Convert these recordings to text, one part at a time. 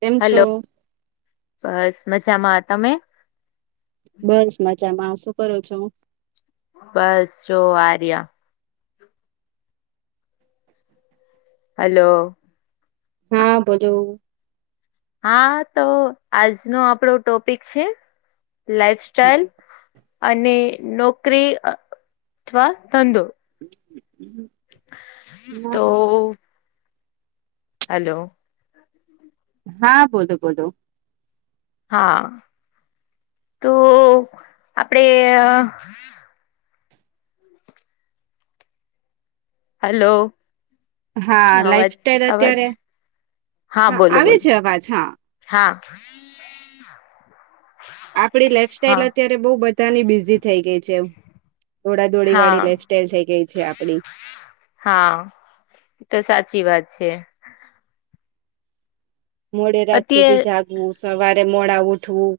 કેમ છો? હલો. બસ મજામાં. તમે? બસ મજામાં. શું કરો છો? બસ જો આ રહ્યા. હલો. હા બોલો. હા તો આજનો આપણો ટોપિક છે લાઈફ સ્ટાઈલ, અને નોકરી, અથવા ધંધો [inaudible] હા તો હલો. હા બોલો-બોલો. હા, તો આપડે હલો. હા લાઈફ સ્ટાઈલ અવાજ-અવાજ, અત્યારે હા આવે બોલો-બોલો. છે અવાજ હા હા. આપડી લાઈફસ્ટાઈલ હા અત્યારે બહું બધાની બિઝી થઈ ગઈ છે એવ. દોડા દોડી હા વાળી લાઈફસ્ટાઈલ થઈ ગઈ છે આપડી. હા, તો સાચી વાત છે. મોડે રાત સુધી અત્યારે જાગવું, સવારે મોડા ઉઠવું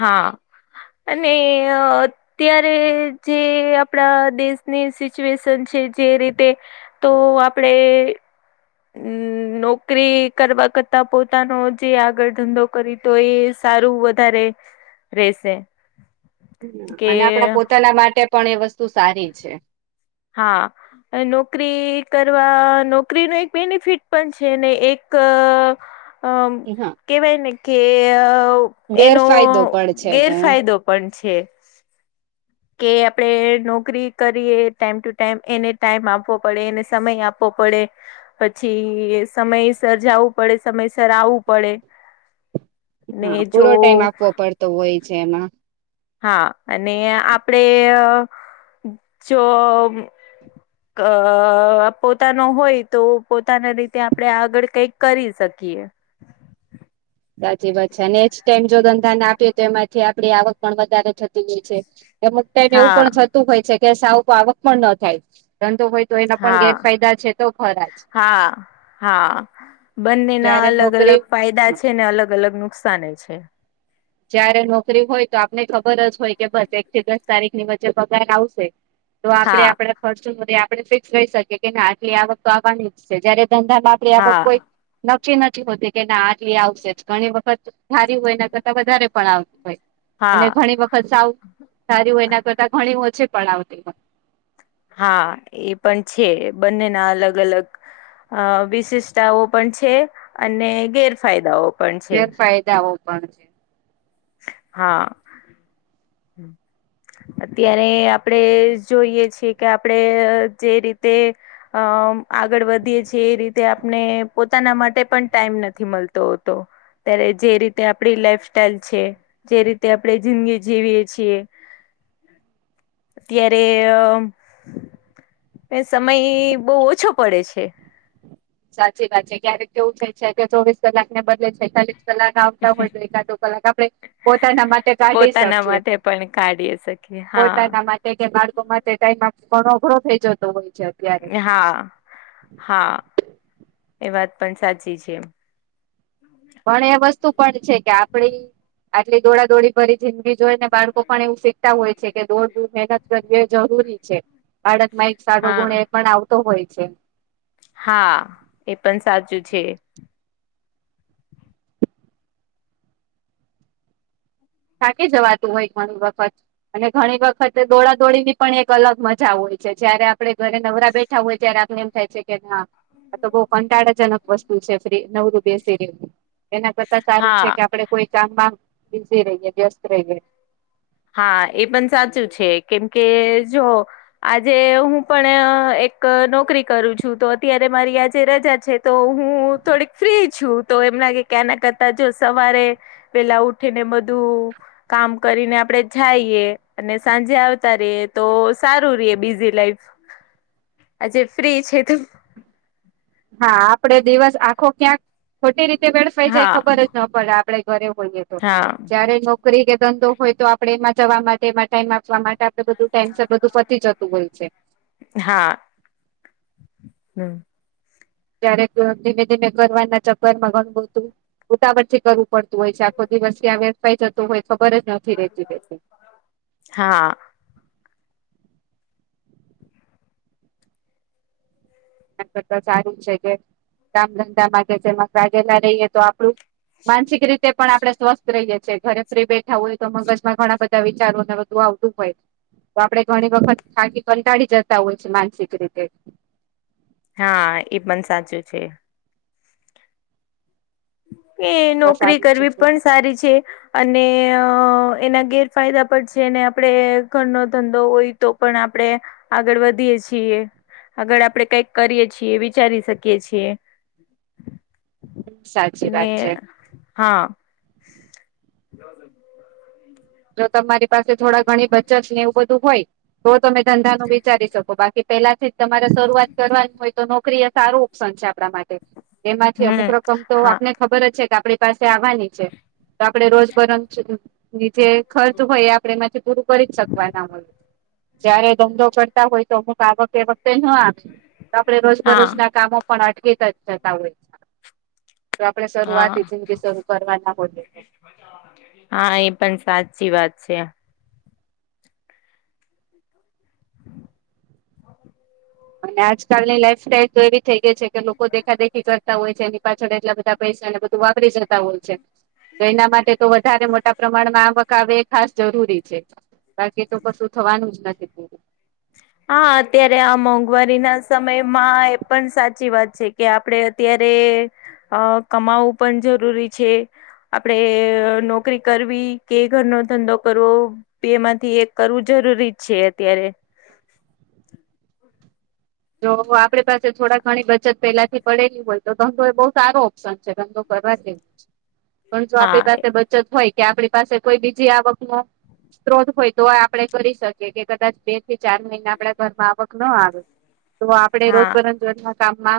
હા અને ત્યારે જે આપણા દેશની સિચ્યુએશન છે જે રીતે તો આપડે હમ્, મ નોકરી કરવા કરતા પોતાનો જે આગળ ધંધો કરી તો એ સારું વધારે રેશે. હમ્મ, અને આપડા પોતાના માટે પણ એ વસ્તુ સારી છે. હા. નોકરી કરવા નોકરી નો એક બેનિફિટ પણ છે, ને એક અહ હા કહેવાય ને કે અહ એનો ગેરફાયદો પણ છે એનો ગેરફાયદો પણ છે. કે આપડે નોકરી કરીએ ટાઈમ ટુ ટાઈમ એને ટાઈમ આપવો પડે એને સમય આપવો પડે. પછી સમયસર જવું પડે સમયસર આવું પડે ને હા જો પૂરો ટાઈમ આપવો પડતો હોય છે એમાં હા અને આપડે જો અ પોતાનો હોય તો પોતાના રીતે આપડણે આગળ કંઈક કરી શકીએ સાચી વાત છે નેક્સ્ટ ટાઈમ જો ધંધાને આપીએ તો એમાંથી આપડી આવક પણ વધારે થતી હોય છે. એમ ટાઈમ એવું હા પણ થતું હોય છે કે સાવક આવક પણ ન થાય ધંધો હોય તો એના પણ હા ગેરફાયદા છે તો ખરા જ હા હા બંનેના જયારે અલગ નોકરી અલગ ફાયદા છે ને અલગ અલગ નુકસાને છે. જયારે નોકરી હોય તો આપને ખબર જ હોય કે બસ એક થી દસ તારીખ ની વચ્ચે પગાર આવશે. તો આપડણે હા આપડા ખર્ચો આપણે ફિક્સ કરીહી શકીએ કે ના આટલી આવક તો આવવાની જ છે જયારે ધંધામાં ક કોઈ હા નક્કી નથી હોતી કે ના આટલી આવશે જ ઘણી વખત ધારી હોય એના કરતાં વધારે પણ આવતી હો હા અને ઘણી વખત સાવું સારી હો એના કરતા ઘણી ઓછે પણ આવતી હોય હા એ પણ છે બંનેના અલગ અલગ અ વિશેષતાઓ પણ છે, અને ગેરફાયદાઓ. પણ છે ગેરફાયદાઓ પણ છે, હા, હું. અત્યારે આપણે જોઈએ છીએ, કે આપડે જે રીતે અ આગળ વધીએ છીએ, એ રીતે આપને પોતાના માટે પણ ટાઈમ નથી, મલતો હતો. ત્યારે જે રીતે આપડી લાઈફ સ્ટાઈલ છે, જે રીતે આપડી જિંદગી જીવીએ છીએ, અત્યારે એ સમય બહુ ઓછો પડે છે. સાચી વાત છે, ક્યારેક કેવું છે, કે ચોવીસ કલાક ને બદલે છે, છેતાલીસ કલાક. આવતા હોય તો એકાદો કલાક આપણે પોતાના માટે કાઢી પોતાના શકીએ. માટે પણ કાઢી હા, ના માટે કે બાળકો માટે ટાઈમ આપવનો અધરો થઈ જતો હોય છે અત્યારે હા હા એ વાત પણ સાચી છે, પણ એ વસ્તુ પણ છે, કે આપડી આટલી દોડા દોડી ભરી જિંદગી જોઈ ને બાળકો પણ એવું શીખતા હોય છે, કે દોડ દૂર મહેનત કરવી એ જરૂરી છે. બાળક માં એક સારો હા ગુણ એ પણ આવતો હોય છે, હા એ પણ સાચું છે, થાકી જવાતું હોય ઘણી વખત, અને ઘણી વખત દોડા દોડી ની પણ એક અલગ મજા હોય છે, જયારે આપડે ઘરે નવરા બેઠા હોય ત્યારે આપને એમ થાય છે, કે ના તો બઉ કંટાળ અચાનક વસ્તુ છે, ફી નવરૂ બેસી રહેવું એના કરતા સારું છે, હા કે આપડે કોઈ કામમાં. બે [unintelligible] વાગ્યે વ્યસ્ત રહી ગઈ. હા એ પણ સાચું છે, કેમકે જો આજે હું પણ એક નોકરી કરું છું, તો અત્યારે મારી આજે રજા છે. તો હું થોડીક ફ્રી છું તો એમ ક્યાં ના કરતા જો સવારે પેલા ઉઠીને બધું કામ કરીને આપડે જાઈએ અને સાંજે આવતા રહીએ તો સારું રે બીઝી લાઈફ, આજે ફ્રી છે, તો હા આપડે દિવસ આખો ક્યાંક ખોટી રીતે વેડફાઈ જાય હા ખબર, તો પણ આપડે ઘરે હોઈએ, તો હા જ્યારે લો નોકરી કે ધંધો હોય તો આપણે એમાં જવા માટે એમાં ટાઈમ આપવા માટે આપે બધું ટેન્સ બધું પતી જતું હોય છે. હા, હું ક્યારેક ધીમે ધીમે કરવાના ચક્કર માં ઘણું બધું ઉતાવટ થી કરવું પડતું હોય છે, આખો દિવસથી આ વેડફાય જતો હોય ખબર જ નથી રેતી. હા. સારું છે, કામ ધંધામાં કાયૅતા રહીએ તો આપડું માનસિક રીતે તે પણ આપણે સ્વસ્થ રહીએ છીએ, ઘરે ફ્રી બેઠા હોય તો મગજમાં ઘણા બધા વિચારો ને બધું આવતું હોય. તો આપડે ઘણી વખત થાકી કંટાળી જતા હોય છે, માનસિક રીતે હા એ પણ સાચું છે. એ નોકરી સારું છે કરવી તો પણ સારી છે. અને એના ગેરફાયદા પર છે, ને આપણે ઘરનો ધંધો હોય તો પણ આપણે આગળ વધીએ છીએ, આગળ આપણેે કંઈક કરીએ છીએ વિચારી શકીએ છીએ. સાચું અને હા [inaudible] જો તમારી પાસે થોડા ઘણી બચત ને એવું બધું હોય તો તમે ધંધા નું વિચારી શકો બાકી કે પેલાથી જ તમારે શરૂઆત કરવાની હોય તો નોકરી એ સારું ઓપ્શન છે આપણા માટે તેમાંથી હમ અમુક રકમ તો હા આપને ખબર જ છે કે આપડે પાસે આવવાની છે તો આપડે રોજ બરોજ રીતે ખર્ચ હોય એ આપણે એમાંથી પૂરું કરી જ શકવાના હોય જયારે ધંધો કરતા હોય તો અમુક આવક એ વખતે ન આપ તો આપણે રોજ બરોજ હા ના કામો પણ અટવીતા જતા હોય છે તો આપણેે હા શરૂઆતી જિંદગી શરૂ કરવા ના હો તો [inaudible] હા એ પણ સાચી વાત છે. અને આજકાલની લાઈફ સ્ટાઈલ તો એવી થઈ ગઈ છે કે લોકો દેખાદેખી કરતા હોય છે એની પાછળ એટલા બધા પૈસા ને બધું વાપરી જતા હોય છે. તો એના માટે તો વધારે મોટા પ્રમાણમાં આવક આવે એ ખાસ જરૂરી છે. બાકી તો કશું થવાનું જ નથી હા અત્યારે આ મોંઘવારી ના સમયમાં એ પણ સાચી વાત છે. કે આપણે અત્યારે અ કમાવવું પણ જરૂરી છે. આપડે નોકરી કરવી કે ઘરનો ધંધો કરવો બેમાંથી એક કરવું જરૂરી છે અત્યારે [inaudible] જો આપડે પાસે થોડા ઘણી બચત પેલાથી પડેલી હોય તો ધંધો એ બહુ સારો ઓપ્શન છે ધંધો કરવા [inaudible] પણ જો આપણી હા પાસે બચત હોય કે આપણી પાસે કોઈ બીજી આવક નું સ્ત્રોત હોય તો આપણે કરી શકીએ કે કદાચ બે થી ચાર મહિના આપડા ઘર માં આવક ન આવે તો આપણે રોજ હા બરોજ કામમા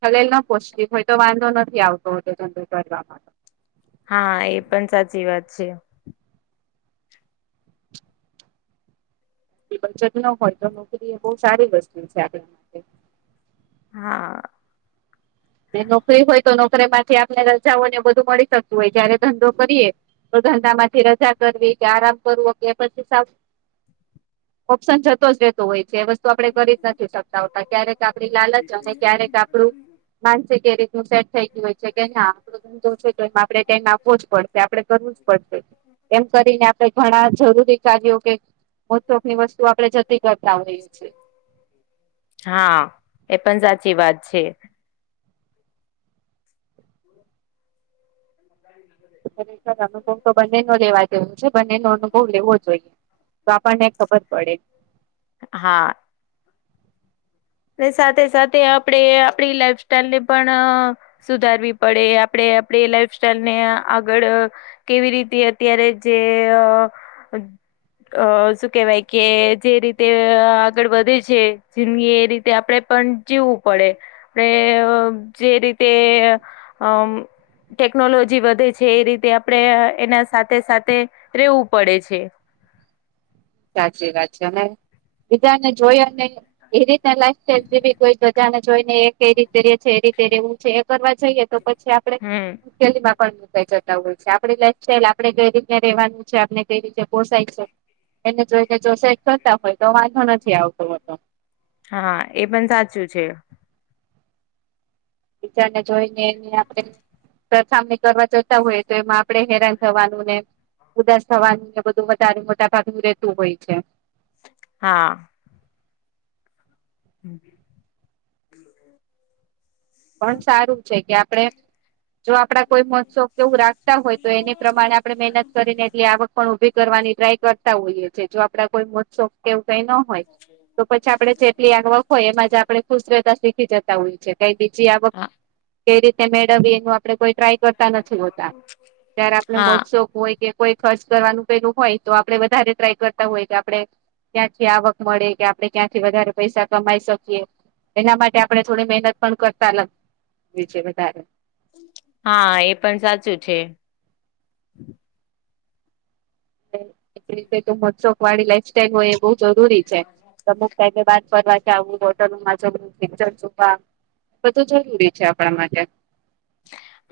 ખલેલ ન પોચતી હોય તો વાંધો નથી આવતો હોતો ધંધો કરવાવામાં. હા એ પણ સાચી વાત છે. બચત ન હોય તો નોકરી એ બહુ સારી વસ્તુ છે આપણે હા નોકરી હોય તો નોકરી માંથી આપને રજાઓ ને બધું મળી શકતું હોય જયારે ધંધો કરીએ ધંધા માંથી રજા કરવી કે આરામ કરવો કે પછી ઓપ્શન જતો જ રે હોય છે એ વસ્તુ આપણે કરી જ નથી શકતા હોતા ક્યારેક આપણી લાલચ અને ક્યારેક આપણું માનસિક એ રીતનું સેટ થઈ ગયું હોય છે કે ના આપ ધંધો તો એ આપમ ના આપવો જ પડે આપણે કરવું જ પડશે એમ કરીને આપણે ઘણા જરૂરી કાર્યો કે મોસ્ટ ઓફલી વસ્તુ આપણે જતી કરતા હોએ છે. હા એ પણ સાચી વાત છે. [inaudible] ખરે સર અનુભવ તો બંને ન લેવા જેવું છે બંનેનો અનુભવ લેવો જોઈએ. તો આપણને ખબર પડે, હા અને સાથે સાથે આપડે આપડી લાઈફ સ્ટાઈલ ને પણ સુધારવી પડે આપણે આપડી લાઈફ સ્ટાઈલ ને આગળ કેવી રીતે અત્યારે જે અ શું કેવાય કે જે રીતે આગળ વધે છે જે એ રી તે આપડે પણ જીવવું પડે. એ જે રીતે અમ ટેકનોલોજી વધે છે એ રીતે આપડણે એના સાથે સાથે રેવું પડે છે. સાચી વાત છે અને બીજા ને જોઈને એ રીતે લાઈફ સાઈલ જેી કોઈ બધાને જોઈ ને એ રીતે રે છે એ રીતે રેવું છે એ કરવા જોઈએ તો પછી આપડે હમ માં પણ મુકાઈ જતા હોય છે આપ લાઈફ સાઈલ આપણે કઈ રીતે રેવાનું છે આપને કઈ રીતે પોસાય છે. એને જોઈ કે જો સેક કરતા હોય તો વાંધો નથી આવતો હોતો હા એ પણ સાચું છે. ટીચરને જોઈ ને એને આપડે સામની કરવા જતા હોય તો એમાં આપડે હેરાન થવાનું ને ઉદાસ થવાનું બધું મા મોટાકાતું રેતું હોય છે. હા હમ પણ સારું છે કે આપડે જો આપડા કોઈ મહોત્સવ જેવું રાખતા હોય તો એને પ્રમાણે આપણે મહેનત કરીને એટલી આવક પણ ઉભી કરવાની ટ્રાય કરતા હોઈએ છ છે જો આપડા કોઈ મોસો કેવું કઈ ન તો પછી આપણે જેટલી આવક હોય એમાં જ આપણે કુશરતા શીખી જતા હોય છે કઈ બી હા કઈ રીતે મેળવી એનું આપડે કોઈ ટ્રાય કર તા નથી હોતા ત્યારે આપણે હા મહોત્સવ હોય કે કોઈ ખર્ચ કરવાનું પેલું હોય તો આપડે વધારે ટ્રાય કરતા હોય કે આપણે ક્યાંથી આવક મળે કે આપડણે ક્યાંથી વધારે પૈસા કમાઈ શકીએ એના માટે આપણે થોડી મહેનત પણ કરતા અલગ છે વધારે હા એ પણ સાચું છે. એ રીતેસોક વાળી લાઈફ સ્ટાઈલ હોય એ બહ જરૂરી છે. અમુક ક બાદ ફરવા કે આવું હોટલ જવુ, પિક્ચર જોવા. બધું જરૂરી છે આપણા માટે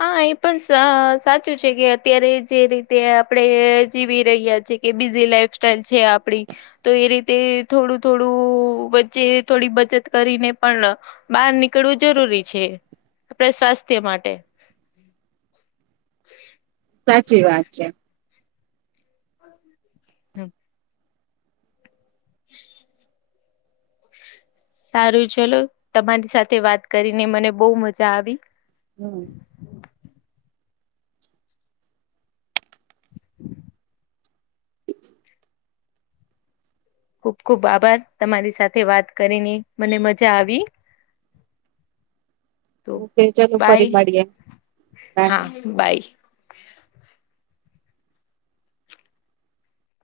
હા એ પણ સાચું છે કે અત્યારે જે રીતે આપણે જીવી રહ્યા છીએ. કે બીઝી લાઈફ સ્ટાઈલ છે આપડી તો એ રીતે થોડું થોડું વચ્ચે થોડી બચત કરીને પણ બહાર નીકળવું જરૂરી છે આપડા સ્વાસ્થ્ય માટે. હમ સાચી વાત છે. હમ્મ સારું ચલો તમારી સાથે વાત કરીને મને બહ મજા આવી હમ ખુબ ખુબ આભાર તમારી સાથે વાત કરીને મને મજા આવી. તો કે ચલો બઈ ફરી મળીએ બાય. હા બઈ